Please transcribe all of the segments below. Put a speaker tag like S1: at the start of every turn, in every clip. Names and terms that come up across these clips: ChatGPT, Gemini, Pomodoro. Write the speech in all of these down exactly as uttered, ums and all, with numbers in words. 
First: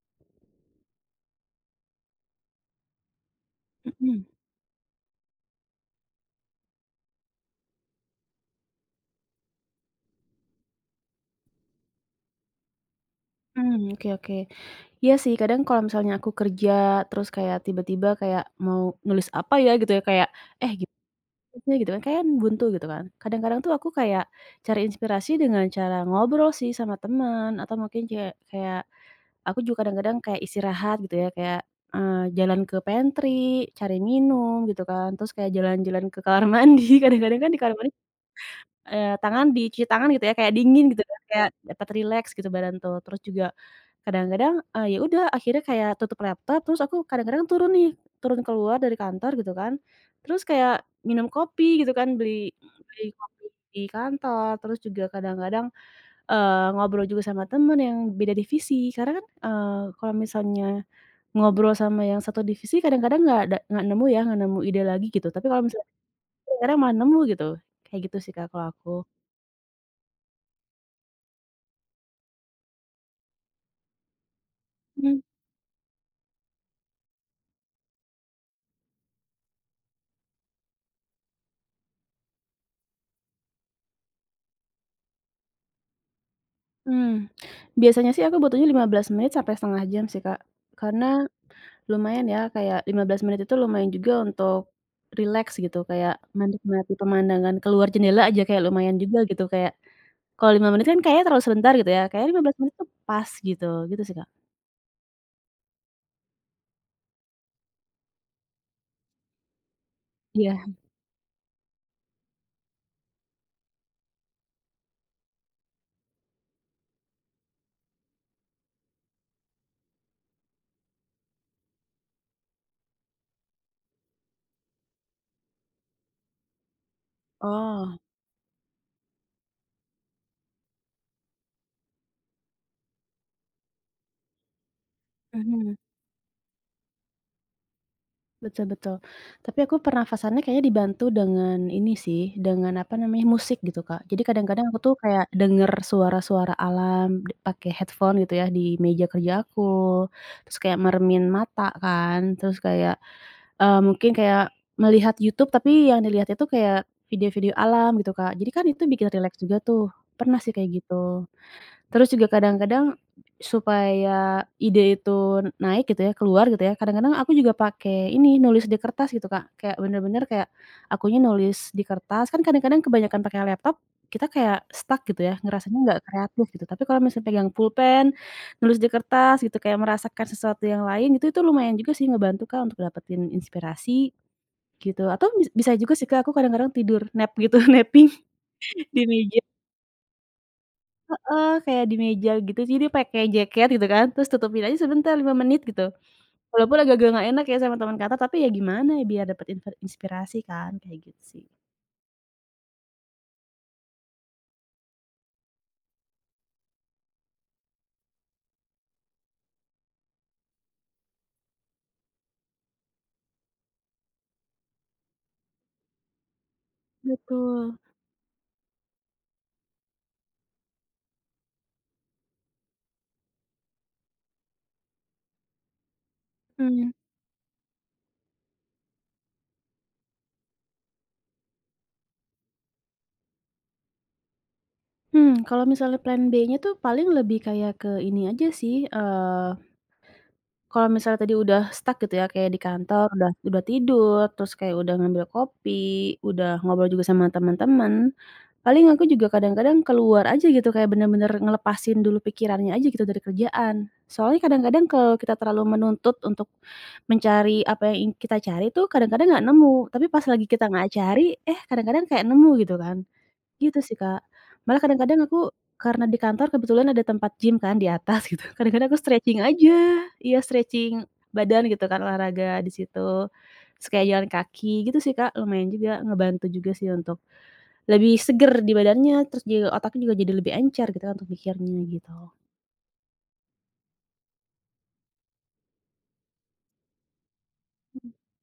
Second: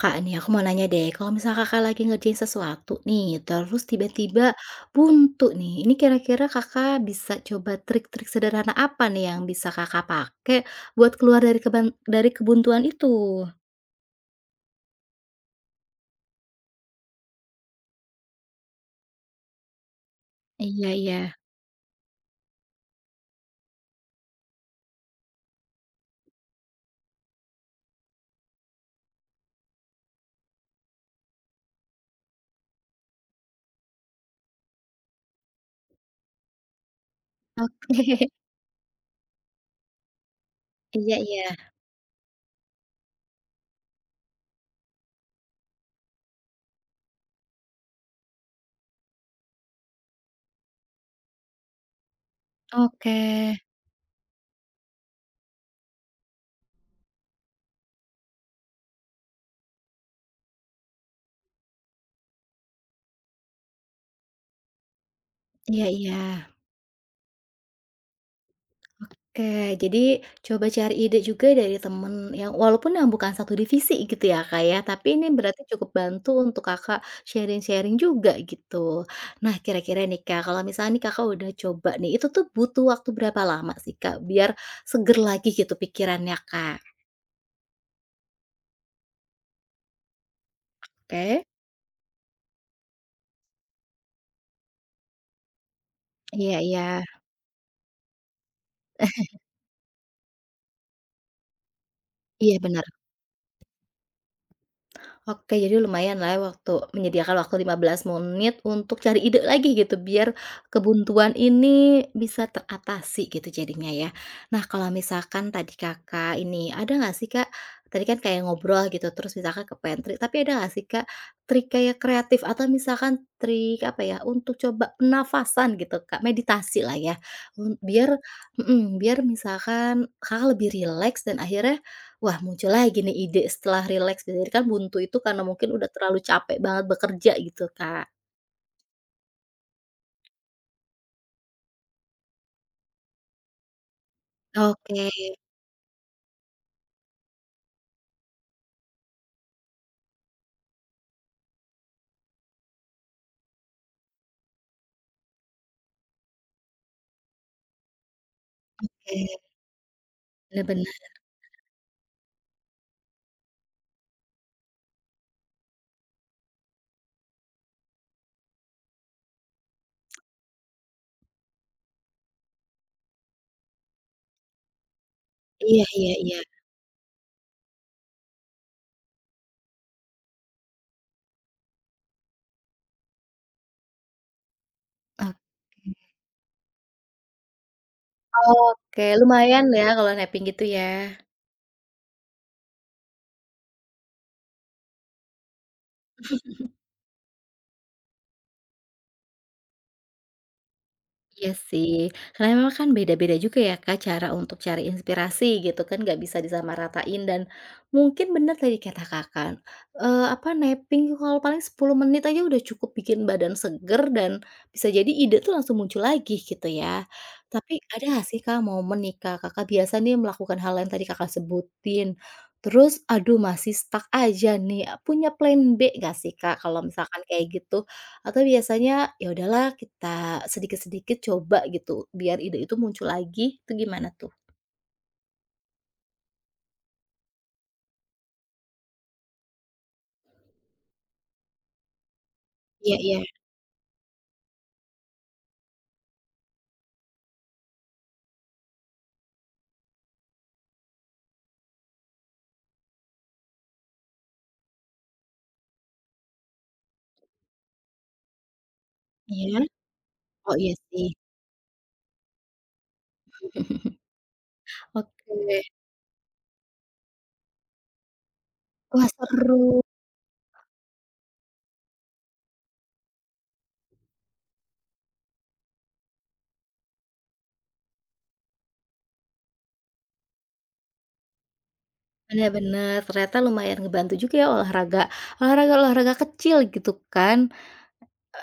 S1: Kak nih aku mau nanya deh, kalau misal Kakak lagi ngerjain sesuatu nih, terus
S2: Mhm.
S1: tiba-tiba buntu nih, ini kira-kira Kakak bisa coba trik-trik sederhana apa nih yang bisa Kakak pakai buat keluar dari keban dari kebuntuan itu?
S2: Mmm, oke, oke. Iya sih kadang kalau misalnya aku kerja terus kayak tiba-tiba kayak mau nulis apa ya gitu ya kayak, eh,
S1: Iya
S2: gimana
S1: iya.
S2: sih gitu kan kan buntu gitu kan. Kadang-kadang tuh aku kayak cari inspirasi dengan cara ngobrol sih sama teman atau mungkin kayak kayak aku juga kadang-kadang kayak istirahat gitu ya kayak, eee, jalan ke pantry, cari minum gitu kan, terus kayak jalan-jalan ke kamar mandi, kadang-kadang kan di kamar.
S1: Oke.
S2: Eee, tangan dicuci tangan gitu ya, kayak dingin gitu
S1: Iya
S2: kan,
S1: iya.
S2: kayak dapat rileks gitu badan tuh. Terus juga kadang-kadang, eee, ya udah akhirnya kayak tutup laptop, terus aku kadang-kadang turun nih, turun keluar dari kantor gitu kan. Terus kayak minum kopi gitu kan, beli beli
S1: Oke.
S2: kopi di kantor, terus juga kadang-kadang, eee, ngobrol juga sama temen yang beda divisi. Karena kan, eee, kalau misalnya ngobrol sama yang satu divisi kadang-kadang nggak ada nggak nemu ya, nggak nemu ide lagi gitu, tapi kalau
S1: Iya
S2: misalnya
S1: iya.
S2: kadang malah nemu gitu. Kayak gitu sih, Kak, kalau aku.
S1: Oke, jadi coba cari ide juga dari temen yang walaupun yang bukan satu divisi gitu ya, Kak, ya, tapi ini berarti cukup bantu untuk Kakak sharing-sharing juga gitu. Nah, kira-kira nih, Kak, kalau misalnya nih Kakak udah coba nih, itu tuh butuh waktu berapa lama sih, Kak, biar seger lagi gitu pikirannya, Kak?
S2: Mmm, Biasanya sih aku butuhnya lima belas menit sampai setengah jam sih, Kak. Karena
S1: Oke?
S2: lumayan ya, kayak lima belas menit itu lumayan juga untuk rileks gitu, kayak
S1: Iya iya.
S2: menikmati pemandangan keluar jendela aja kayak lumayan juga gitu, kayak kalau lima menit kan kayaknya terlalu sebentar gitu ya, kayaknya lima
S1: Iya,
S2: belas menit
S1: benar.
S2: tuh pas gitu, gitu sih, Kak.
S1: Oke, jadi lumayan lumayanlah waktu menyediakan waktu lima belas menit untuk cari ide lagi gitu, biar
S2: Iya.
S1: kebuntuan ini bisa teratasi gitu jadinya ya. Nah, kalau misalkan tadi Kakak ini, ada nggak sih Kak, tadi kan kayak ngobrol gitu, terus misalkan ke pantry, tapi ada nggak sih Kak, trik kayak kreatif atau misalkan trik apa ya, untuk coba penafasan gitu Kak, meditasi lah ya, un
S2: Oh,
S1: biar mhm, biar misalkan Kakak lebih rileks dan akhirnya wah, muncul lagi nih ide setelah rileks. Jadi kan buntu itu karena mungkin
S2: mhm.
S1: udah terlalu capek banget bekerja gitu, Kak.
S2: Betul, betul. Tapi aku pernafasannya kayaknya dibantu dengan ini sih, dengan apa namanya, musik gitu, Kak. Jadi kadang-kadang aku tuh
S1: Oke.
S2: kayak denger suara-suara alam d pakai headphone gitu ya di meja kerja aku, terus kayak mermin mata kan, terus kayak, eee, mungkin kayak melihat YouTube, tapi yang dilihat itu kayak video-video alam gitu, Kak. Jadi kan itu bikin rileks juga tuh, pernah sih
S1: Bener
S2: kayak
S1: bener.
S2: gitu. Terus juga kadang-kadang supaya ide itu naik gitu ya, keluar gitu ya, kadang-kadang aku juga pakai ini, nulis di kertas gitu, Kak. Kayak bener-bener kayak akunya nulis di kertas, kan kadang-kadang kebanyakan pakai laptop, kita kayak stuck gitu ya, ngerasanya
S1: Iya
S2: nggak
S1: iya iya.
S2: kreatif gitu. Tapi kalau misalnya pegang pulpen, nulis di kertas gitu, kayak merasakan sesuatu yang lain gitu, itu lumayan juga sih ngebantu, Kak, untuk dapetin inspirasi gitu. Atau
S1: Oke.
S2: bis bisa juga sih, Kak, aku kadang-kadang tidur nap gitu, napping di
S1: Oke,
S2: meja.
S1: lumayan ya kalau napping gitu ya.
S2: Heeh, kayak di meja gitu sih dia pakai jaket gitu kan, terus tutupin aja sebentar lima menit gitu. Walaupun agak-agak nggak enak ya sama teman kantor, tapi ya gimana ya biar dapat inver inspirasi kan, kayak gitu sih.
S1: Iya sih, karena memang kan beda-beda juga ya Kak, cara untuk cari inspirasi gitu kan, nggak bisa disamaratain dan mungkin bener tadi kata Kakak, eee, apa, napping kalau paling sepuluh menit aja udah cukup bikin badan seger dan bisa jadi ide tuh langsung muncul lagi gitu ya. Tapi
S2: Betul,
S1: ada nggak sih Kak, momen nih Kak, Kakak biasa nih melakukan hal yang tadi Kakak sebutin, terus aduh masih stuck aja nih, punya plan B nggak sih Kak, kalau
S2: mhm.
S1: misalkan kayak gitu? Atau biasanya, ya udahlah kita sedikit-sedikit coba gitu, biar ide itu muncul lagi, itu gimana tuh?
S2: Mmm, kalau misalnya plan B-nya tuh paling lebih kayak ke ini aja sih, eee, kalau misalnya tadi udah stuck gitu ya, kayak di
S1: Iya
S2: kantor
S1: iya.
S2: udah udah tidur, terus kayak udah ngambil kopi, udah ngobrol juga sama teman-teman. Paling aku juga kadang-kadang keluar aja gitu, kayak bener-bener ngelepasin dulu pikirannya aja gitu dari kerjaan. Soalnya kadang-kadang kalau kita terlalu menuntut untuk mencari apa yang ing kita cari tuh kadang-kadang nggak
S1: Iya?
S2: nemu, tapi pas lagi
S1: Oh
S2: kita
S1: iya
S2: nggak
S1: sih.
S2: cari, eh kadang-kadang kayak nemu gitu kan. Gitu sih, Kak. Malah kadang-kadang aku
S1: Oke.
S2: karena di kantor kebetulan ada tempat gym kan di atas gitu, kadang-kadang aku
S1: Wah
S2: stretching
S1: seru.
S2: aja, iya stretching badan gitu kan, olahraga di situ. Terus kayak jalan kaki gitu sih, Kak, lumayan juga, ngebantu juga sih untuk lebih seger di badannya, terus juga otaknya juga jadi lebih encer gitu kan untuk mikirnya gitu.
S1: Bener bener, ternyata lumayan ngebantu juga ya olahraga olahraga-olahraga kecil gitu kan.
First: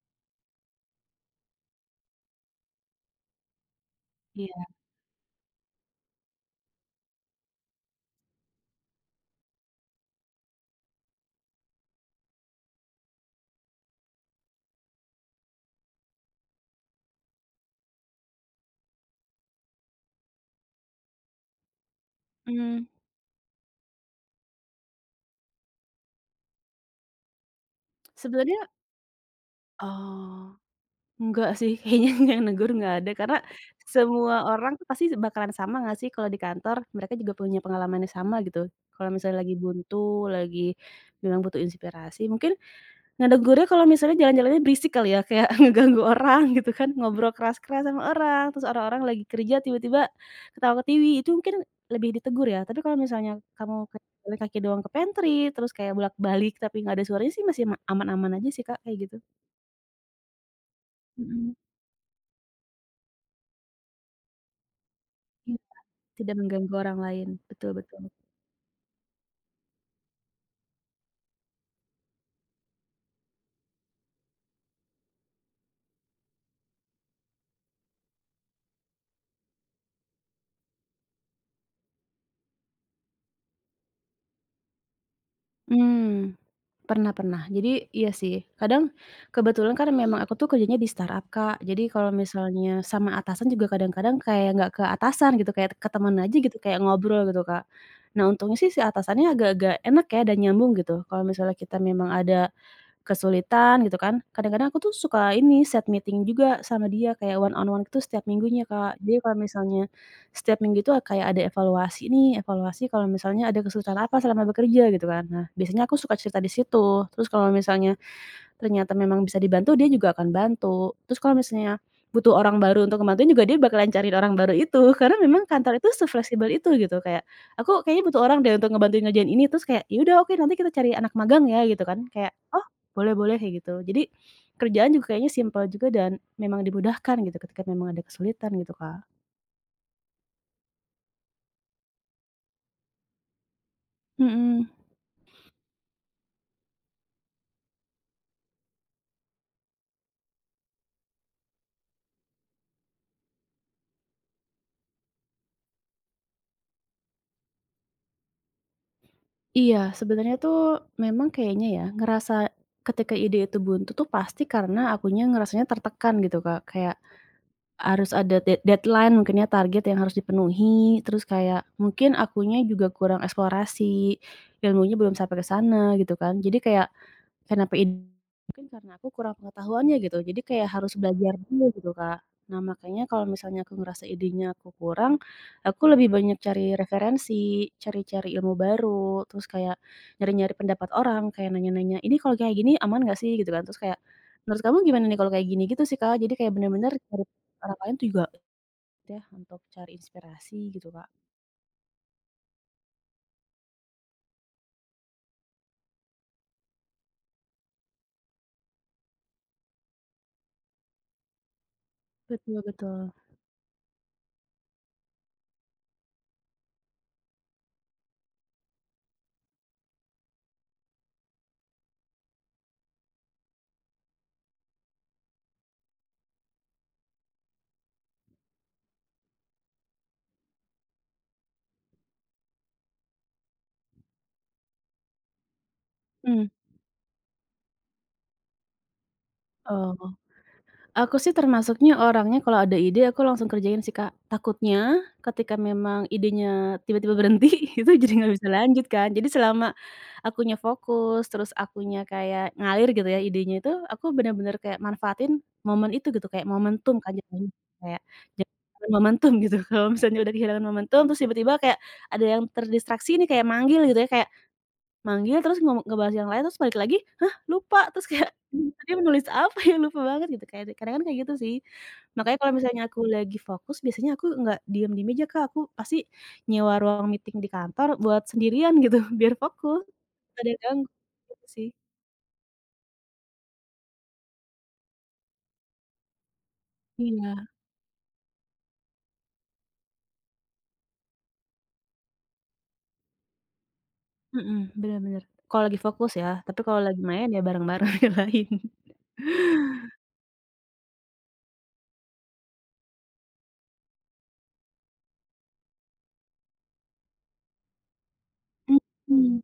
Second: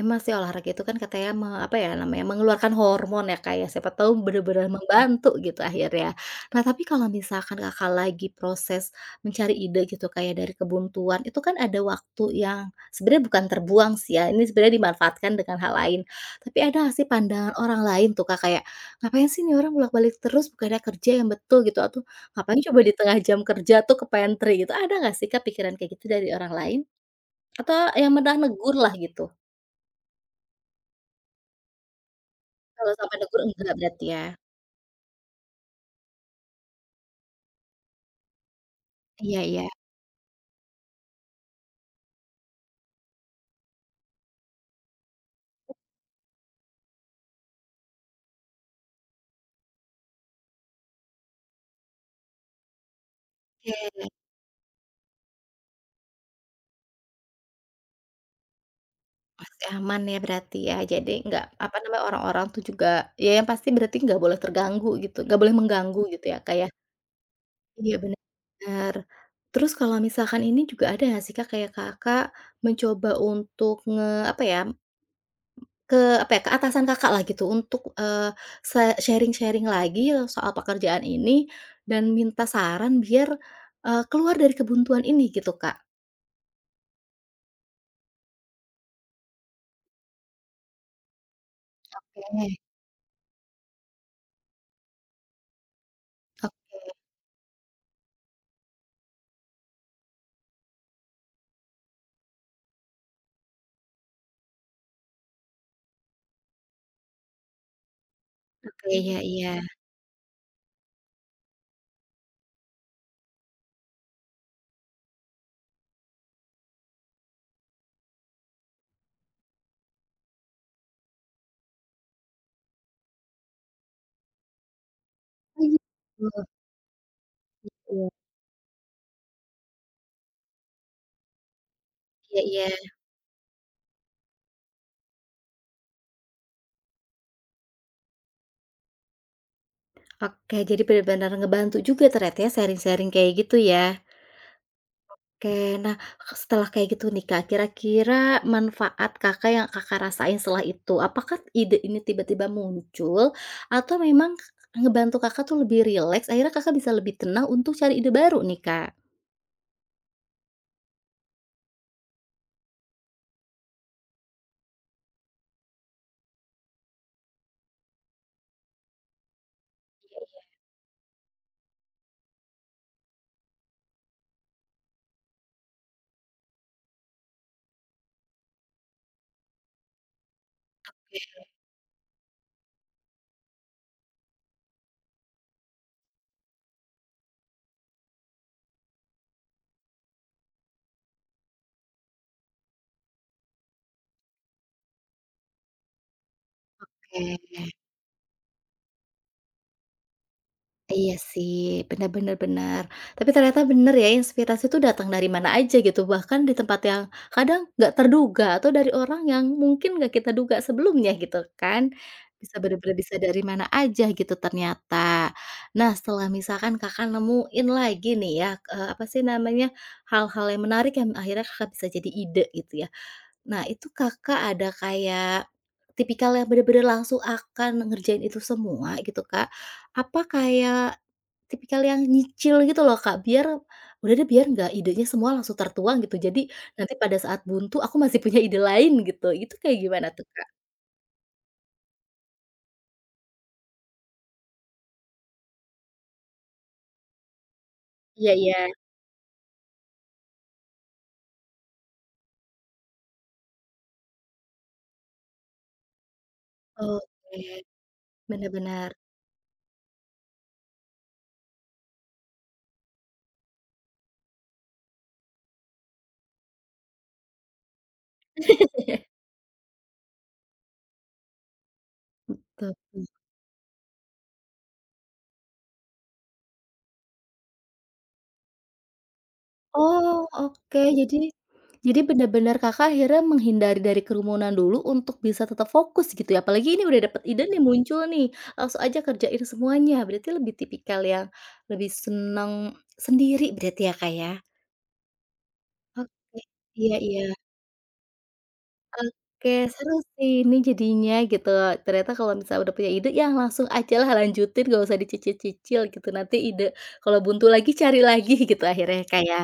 S1: Emang sih olahraga itu kan katanya me apa ya namanya, mengeluarkan hormon ya Kak ya, siapa tahu
S2: Iya.
S1: bener-bener Mhm. membantu gitu akhirnya. Nah tapi kalau misalkan Kakak lagi proses mencari ide gitu kayak dari kebuntuan, itu kan ada waktu yang sebenarnya bukan terbuang sih ya, ini sebenarnya dimanfaatkan dengan hal lain. Tapi ada nggak sih pandangan orang lain tuh Kak kayak, "Ngapain sih nih orang bolak-balik terus, bukannya kerja yang betul," gitu, atau, "Ngapain coba
S2: mmm,
S1: di tengah jam kerja tuh ke pantry," gitu. Ada nggak sih Kak pikiran kayak gitu dari orang lain? Atau yang malah
S2: Sebenarnya
S1: negur lah gitu?
S2: oh, enggak sih kayaknya yang negur
S1: Kalau
S2: nggak ada
S1: sampai
S2: karena
S1: negur enggak berarti ya?
S2: semua orang tuh pasti bakalan sama nggak sih kalau di kantor, mereka juga punya pengalamannya sama gitu. Kalau
S1: Iya
S2: misalnya lagi
S1: iya.
S2: buntu, lagi memang butuh inspirasi mungkin. Ngeganggunya kalau misalnya jalan-jalannya berisik kali ya, kayak ngeganggu orang gitu kan, ngobrol keras-keras sama orang, terus orang-orang lagi kerja tiba-tiba ketawa-ketiwi, itu mungkin lebih ditegur ya. Tapi kalau misalnya kamu kayak
S1: Oke,
S2: jalan kaki doang ke pantry, terus kayak bolak-balik tapi nggak ada suaranya sih masih ma aman-aman aja sih, Kak, kayak gitu.
S1: masih aman ya berarti ya. Jadi nggak,
S2: Mhm,
S1: apa namanya, orang-orang tuh juga ya yang pasti berarti nggak boleh terganggu gitu, nggak boleh
S2: iya,
S1: mengganggu gitu
S2: tidak
S1: ya, Kak, ya?
S2: mengganggu orang lain, betul,
S1: Iya
S2: betul.
S1: benar. Terus kalau misalkan ini juga ada nggak sih, Kak, kayak Kakak mencoba untuk nge apa ya, ke apa ya, ke atasan Kakak lah gitu untuk, eee, se sharing-sharing lagi soal pekerjaan ini dan minta saran biar, eee, keluar dari kebuntuan ini gitu, Kak?
S2: Mmm, Pernah, pernah. Jadi iya sih, kadang kebetulan kan memang aku tuh kerjanya di startup, Kak. Jadi kalau
S1: Oke,
S2: misalnya sama atasan juga kadang-kadang kayak nggak ke atasan gitu, kayak ke teman aja gitu, kayak
S1: oke.
S2: ngobrol gitu, Kak. Nah untungnya sih si atasannya agak-agak enak ya dan nyambung gitu. Kalau misalnya kita memang ada kesulitan gitu kan. Kadang-kadang aku tuh suka ini set meeting juga sama dia kayak one on one itu setiap minggunya,
S1: Oke,
S2: Kak.
S1: iya
S2: Jadi kalau
S1: iya.
S2: misalnya setiap minggu itu kayak ada evaluasi nih, evaluasi kalau misalnya ada kesulitan apa selama bekerja gitu kan. Nah, biasanya aku suka cerita di situ. Terus kalau misalnya ternyata memang bisa dibantu, dia juga akan bantu. Terus kalau misalnya butuh orang baru untuk ngebantuin juga dia bakalan cari orang baru itu, karena memang
S1: Iya,
S2: kantor itu
S1: betul,
S2: se-fleksibel itu gitu, kayak, "Aku kayaknya
S1: iya.
S2: butuh orang deh untuk ngebantuin ngerjain ini," terus kayak, "Ya udah, oke, nanti kita cari anak magang ya," gitu kan, kayak,
S1: Iya iya.
S2: "Oh, boleh, boleh," kayak gitu. Jadi kerjaan juga kayaknya simpel juga dan memang dimudahkan gitu ketika memang ada kesulitan gitu, Kak.
S1: Oke, jadi bener benar ngebantu juga ternyata ya sharing-sharing kayak gitu ya.
S2: Mhm.
S1: Oke, nah setelah kayak gitu nih Kak, kira-kira manfaat Kakak yang Kakak rasain setelah itu, apakah ide ini tiba-tiba muncul atau memang ngebantu Kakak tuh lebih rileks, akhirnya Kakak bisa lebih tenang untuk cari ide baru nih, Kak?
S2: Iya, sebenarnya tuh memang kayaknya ya ngerasa ketika ide itu buntu tuh pasti karena akunya ngerasanya tertekan gitu, Kak, kayak harus ada dead deadline mungkin ya, target yang harus dipenuhi, terus kayak mungkin akunya juga kurang eksplorasi, ilmunya belum sampai ke sana gitu kan. Jadi kayak kenapa ide? Mungkin karena aku kurang pengetahuannya gitu, jadi kayak harus belajar dulu gitu, Kak. Nah, makanya kalau misalnya aku ngerasa idenya aku kurang, aku lebih banyak cari referensi, cari-cari ilmu baru, terus kayak nyari-nyari pendapat orang, kayak nanya-nanya, "Ini kalau kayak gini aman nggak sih?" gitu kan. Terus kayak, "Menurut kamu gimana nih kalau kayak gini?" gitu sih, Kak. Jadi kayak bener-bener cari
S1: Oke.
S2: orang lain tuh juga ya untuk cari inspirasi gitu, Kak.
S1: Iya sih, benar-benar-benar. Tapi ternyata benar ya inspirasi itu datang dari mana aja gitu, bahkan di tempat yang kadang nggak terduga atau dari orang yang mungkin nggak kita duga sebelumnya gitu kan. Bisa
S2: Betul,
S1: benar-benar
S2: betul.
S1: bisa dari mana aja gitu ternyata. Nah setelah misalkan Kakak nemuin lagi nih ya, eee, apa sih namanya, hal-hal yang menarik yang akhirnya Kakak bisa jadi ide gitu ya. Nah, itu Kakak ada kayak tipikal yang bener-bener langsung akan ngerjain itu semua gitu, Kak? Apa kayak tipikal yang nyicil gitu loh, Kak, biar udah deh biar nggak idenya semua langsung tertuang gitu, jadi
S2: Mmm,
S1: nanti pada saat buntu aku masih punya ide lain gitu, itu kayak gimana
S2: oh.
S1: tuh, Kak?
S2: Aku sih termasuknya orangnya kalau ada ide aku langsung kerjain sih, Kak. Takutnya ketika memang idenya tiba-tiba berhenti, itu jadi
S1: Iya
S2: nggak bisa
S1: iya.
S2: lanjut kan. Jadi selama akunya fokus, terus akunya kayak ngalir gitu ya idenya itu, aku benar-benar kayak manfaatin momen itu gitu, kayak momentum kan jadinya
S1: Oke,
S2: kayak jangan
S1: benar-benar.
S2: kehilangan momentum gitu. Kalau misalnya udah kehilangan momentum, terus tiba-tiba kayak ada yang terdistraksi nih, kayak manggil gitu ya, kayak manggil terus ngomong ngebahas yang lain, terus balik lagi, "Hah, lupa!" Terus kayak, "Mmm, tadi menulis apa ya? Lupa banget," gitu kayak kadang kan kayak gitu sih. Makanya kalau misalnya aku
S1: Betul.
S2: lagi fokus, biasanya aku nggak diem di meja, Kak, aku pasti nyewa ruang meeting di kantor buat sendirian gitu, biar fokus,
S1: Oh,
S2: nggak ada yang
S1: oke.
S2: ganggu,
S1: Jadi
S2: gitu sih.
S1: jadi benar-benar Kakak akhirnya menghindari dari kerumunan dulu untuk bisa tetap fokus gitu ya? Apalagi ini udah dapet
S2: Iya,
S1: ide nih muncul nih, langsung aja kerjain semuanya. Berarti lebih tipikal yang lebih seneng sendiri berarti ya, Kak, ya?
S2: mhm, bener, bener. Kalau lagi fokus ya,
S1: Oke.
S2: tapi kalau
S1: Iya
S2: lagi
S1: iya.
S2: main ya bareng-bareng yang lain.
S1: Oke, seru sih ini jadinya gitu. Ternyata kalau misalnya udah punya ide, ya langsung aja lah lanjutin, gak usah dicicil-cicil gitu. Nanti ide kalau buntu lagi cari lagi gitu akhirnya ya, Kak, ya?
S2: Mhm,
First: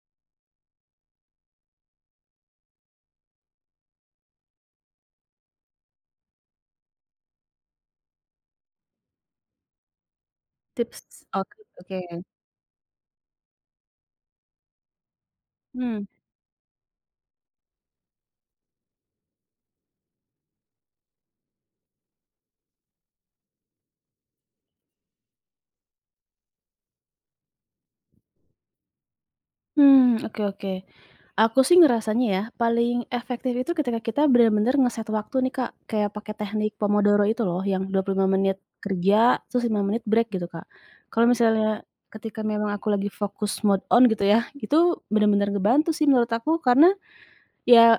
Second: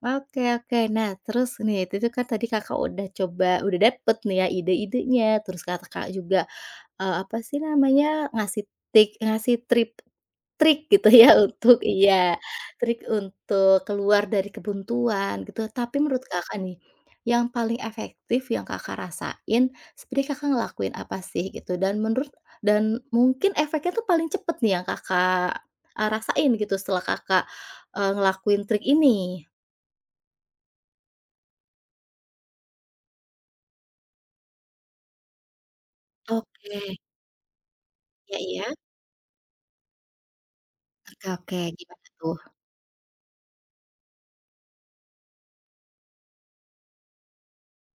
S1: Oke oke. Nah, terus nih, itu tuh kan tadi Kakak udah coba udah dapet nih ya ide-idenya, terus Kakak juga, eee, apa sih namanya, ngasih tik ngasih trip trik gitu
S2: tips,
S1: ya
S2: oke,
S1: untuk
S2: oke.
S1: iya, trik untuk keluar dari kebuntuan gitu. Tapi
S2: Mmm.
S1: menurut Kakak nih, yang paling efektif yang Kakak rasain, sebenarnya Kakak ngelakuin apa sih gitu? Dan menurut dan mungkin efeknya tuh paling cepet nih yang Kakak, eee, rasain gitu setelah Kakak, eee, ngelakuin trik ini?
S2: Hmm, oke, oke. Aku sih ngerasanya ya, paling efektif itu ketika kita benar-benar ngeset waktu nih, Kak, kayak pakai teknik
S1: Oke.
S2: Pomodoro itu loh, yang dua puluh lima
S1: Iya
S2: menit
S1: iya.
S2: kerja, terus lima menit break gitu, Kak. Kalau
S1: Oke oke,
S2: misalnya
S1: gimana tuh?
S2: ketika memang aku lagi fokus mode on gitu ya, itu benar-benar ngebantu sih menurut aku, karena ya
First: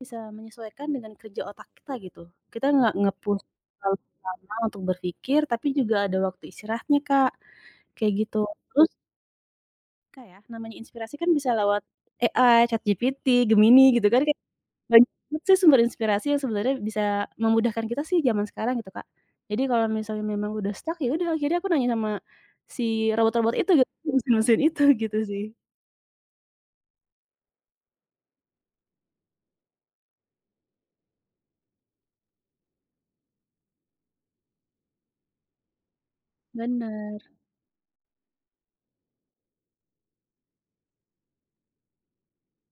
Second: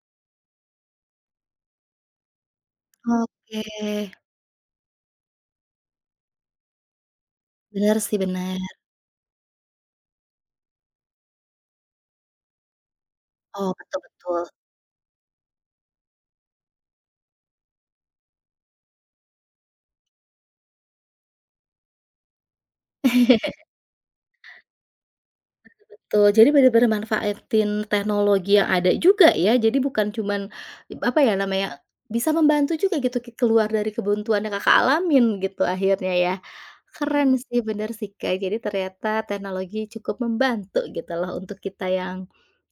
S2: bisa menyesuaikan dengan kerja otak kita gitu. Kita nggak nge-push
S1: Oke,
S2: terlalu lama untuk berpikir, tapi juga ada waktu istirahatnya, Kak,
S1: bener
S2: kayak
S1: sih
S2: gitu.
S1: bener.
S2: Terus Kak, ya, namanya inspirasi kan bisa lewat A I, ChatGPT,
S1: Oh,
S2: Gemini
S1: betul
S2: gitu kan, kayak
S1: betul.
S2: banyak banget sih sumber inspirasi yang sebenarnya bisa memudahkan kita sih zaman sekarang gitu, Kak. Jadi kalau misalnya memang udah stuck, ya udah akhirnya aku nanya sama si robot-robot itu gitu, mesin-mesin itu gitu sih.
S1: Betul, jadi bener-bener manfaatin teknologi yang ada juga ya, jadi bukan cuman, apa ya namanya, bisa membantu juga gitu ki keluar dari kebuntuan yang Kakak alamin gitu akhirnya ya.
S2: Bener,
S1: Keren sih, bener sih Kak, jadi ternyata teknologi cukup membantu gitu loh untuk kita yang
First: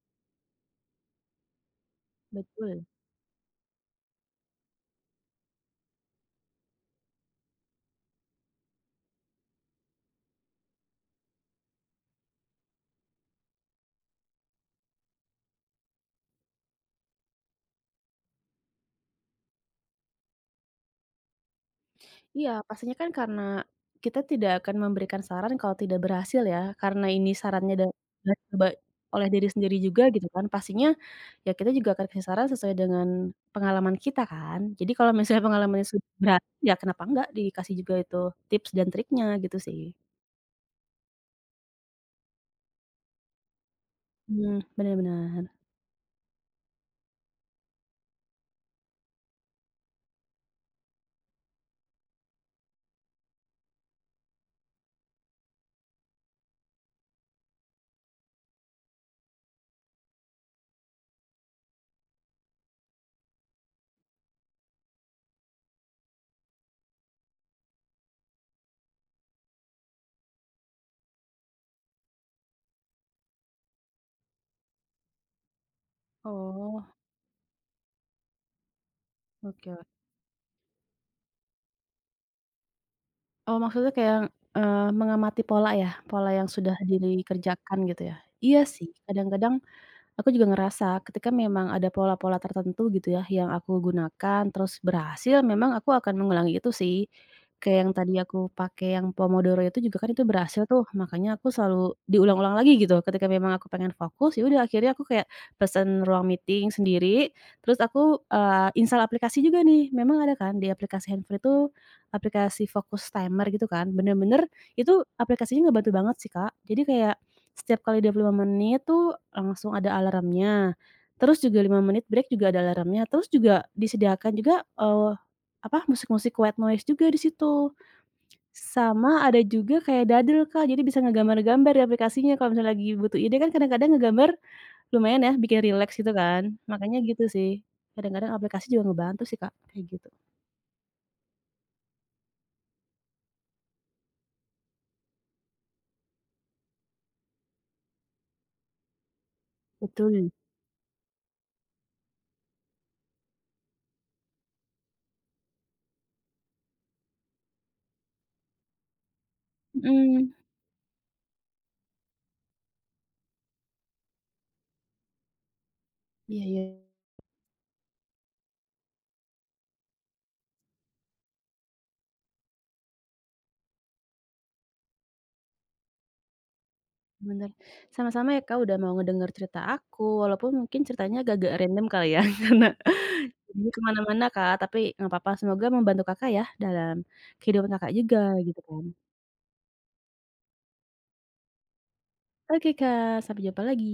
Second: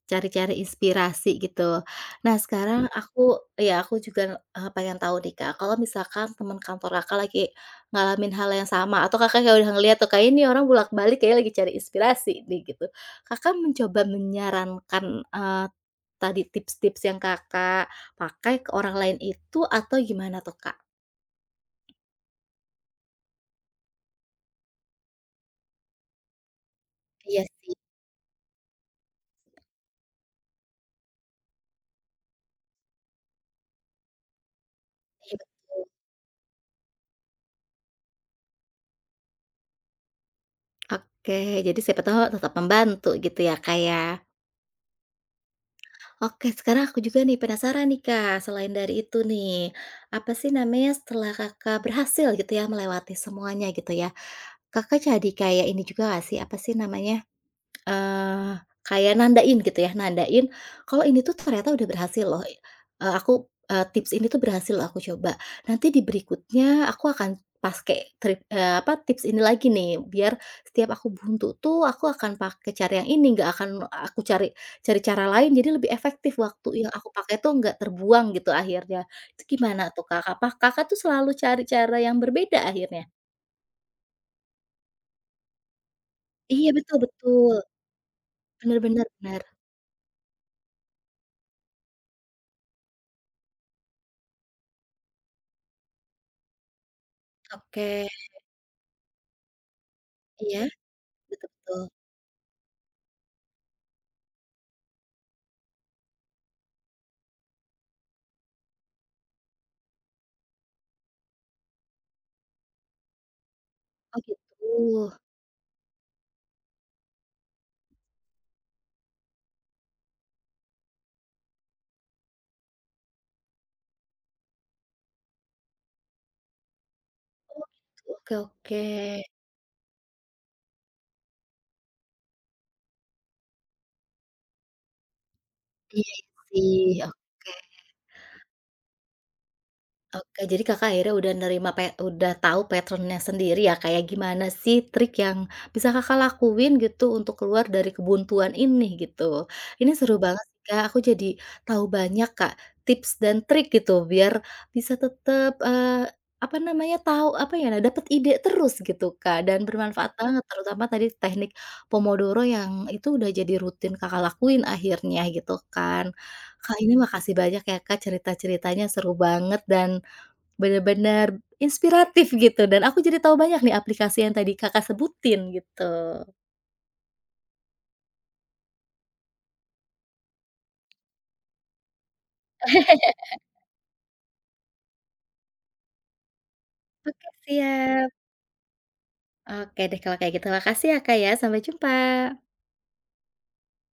S1: cari-cari inspirasi gitu. Nah, Mhm. sekarang
S2: betul.
S1: aku ya aku juga, eee, pengen tahu nih Kak, kalau misalkan teman kantor Kakak lagi ngalamin hal yang sama atau Kakak kayak udah ngeliat tuh, kayak ini orang bolak-balik kayak lagi cari inspirasi nih gitu. Kakak mencoba menyarankan, eee, tadi tips-tips yang Kakak pakai ke orang lain itu atau gimana tuh Kak?
S2: Iya, pastinya kan karena kita tidak akan memberikan saran kalau tidak berhasil ya, karena ini
S1: Iya sih.
S2: sarannya da udah coba oleh diri sendiri juga gitu kan, pastinya ya kita juga akan kasih saran sesuai dengan pengalaman kita kan. Jadi kalau misalnya pengalamannya sudah berhasil, ya kenapa enggak dikasih juga itu tips dan triknya gitu sih.
S1: Oke, jadi siapa tahu tetap membantu gitu ya Kak ya.
S2: Mmm, benar, bener.
S1: Oke, sekarang aku juga nih penasaran nih Kak, selain dari itu nih, apa sih namanya setelah Kakak berhasil gitu ya melewati semuanya gitu ya, Kakak jadi kayak ini juga nggak sih, apa sih namanya, Eee, kayak nandain gitu ya, nandain kalau ini tuh ternyata udah berhasil loh, eee, aku, eee, tips ini tuh berhasil aku coba. Nanti di berikutnya aku akan pakai trip eee, apa, tips ini lagi nih, biar setiap aku buntu tuh aku akan pakai cara yang ini, nggak akan aku cari cari cara lain, jadi lebih efektif waktu
S2: Oh,
S1: yang aku pakai tuh nggak terbuang gitu akhirnya. Itu
S2: oke.
S1: gimana tuh, Kak? Apa Kakak tuh selalu cari cara yang berbeda akhirnya?
S2: Oh, maksudnya kayak, eee, mengamati pola ya, pola yang
S1: Iya,
S2: sudah
S1: betul betul.
S2: dikerjakan gitu ya? Iya
S1: Bener
S2: sih,
S1: bener bener.
S2: kadang-kadang aku juga ngerasa ketika memang ada pola-pola tertentu gitu ya yang aku gunakan terus berhasil memang aku akan mengulangi itu sih. Kayak yang
S1: Oke.
S2: tadi aku pakai yang Pomodoro itu juga kan itu
S1: Iya,
S2: berhasil tuh makanya
S1: betul
S2: aku
S1: betul.
S2: selalu diulang-ulang lagi gitu ketika memang aku pengen fokus ya udah akhirnya aku kayak pesan ruang meeting sendiri terus aku, eee, install aplikasi juga nih memang ada kan di aplikasi handphone itu aplikasi fokus timer gitu kan
S1: Oh
S2: bener-bener itu
S1: gitu.
S2: aplikasinya nggak bantu banget sih, Kak, jadi kayak setiap kali dua puluh lima menit tuh langsung ada alarmnya, terus juga lima menit break juga ada alarmnya, terus juga disediakan juga, eee, apa, musik-musik white noise juga di situ.
S1: Oke oke.
S2: Sama ada juga kayak dadel, Kak, jadi bisa ngegambar-gambar di aplikasinya kalau misalnya lagi butuh ide kan kadang-kadang ngegambar lumayan ya bikin relax gitu
S1: Iya
S2: kan,
S1: sih,
S2: makanya gitu sih.
S1: oke.
S2: Kadang-kadang aplikasi juga ngebantu sih, Kak, kayak gitu.
S1: Oke, jadi Kakak akhirnya udah nerima pe udah tahu pattern sendiri ya, kayak gimana sih trik yang bisa Kakak lakuin gitu untuk keluar dari kebuntuan ini gitu. Ini seru
S2: Betul.
S1: banget sih, Kak, aku jadi tahu banyak, Kak, tips dan trik gitu biar bisa tetap, apa namanya, tahu apa ya, nah, dapat ide terus gitu, Kak, dan bermanfaat
S2: Mhm,
S1: banget terutama tadi teknik Pomodoro yang itu udah jadi rutin Kakak lakuin akhirnya gitu kan.
S2: iya, iya,
S1: Kak, ini makasih banyak ya, Kak, cerita-ceritanya seru banget dan bener-bener inspiratif gitu dan aku jadi tahu banyak nih aplikasi yang tadi Kakak sebutin gitu.
S2: bener. Sama-sama ya, Kak, udah mau ngedenger cerita aku, walaupun mungkin ceritanya agak-agak random kali ya karena jadi kemana mana, Kak, tapi nggak apa-apa, semoga membantu Kakak ya dalam
S1: Oke
S2: kehidupan Kakak
S1: siap.
S2: juga gitu kan.
S1: Oke deh kalau kayak gitu makasih ya Kak ya, sampai jumpa.
S2: Oke, Kak, sampai jumpa lagi.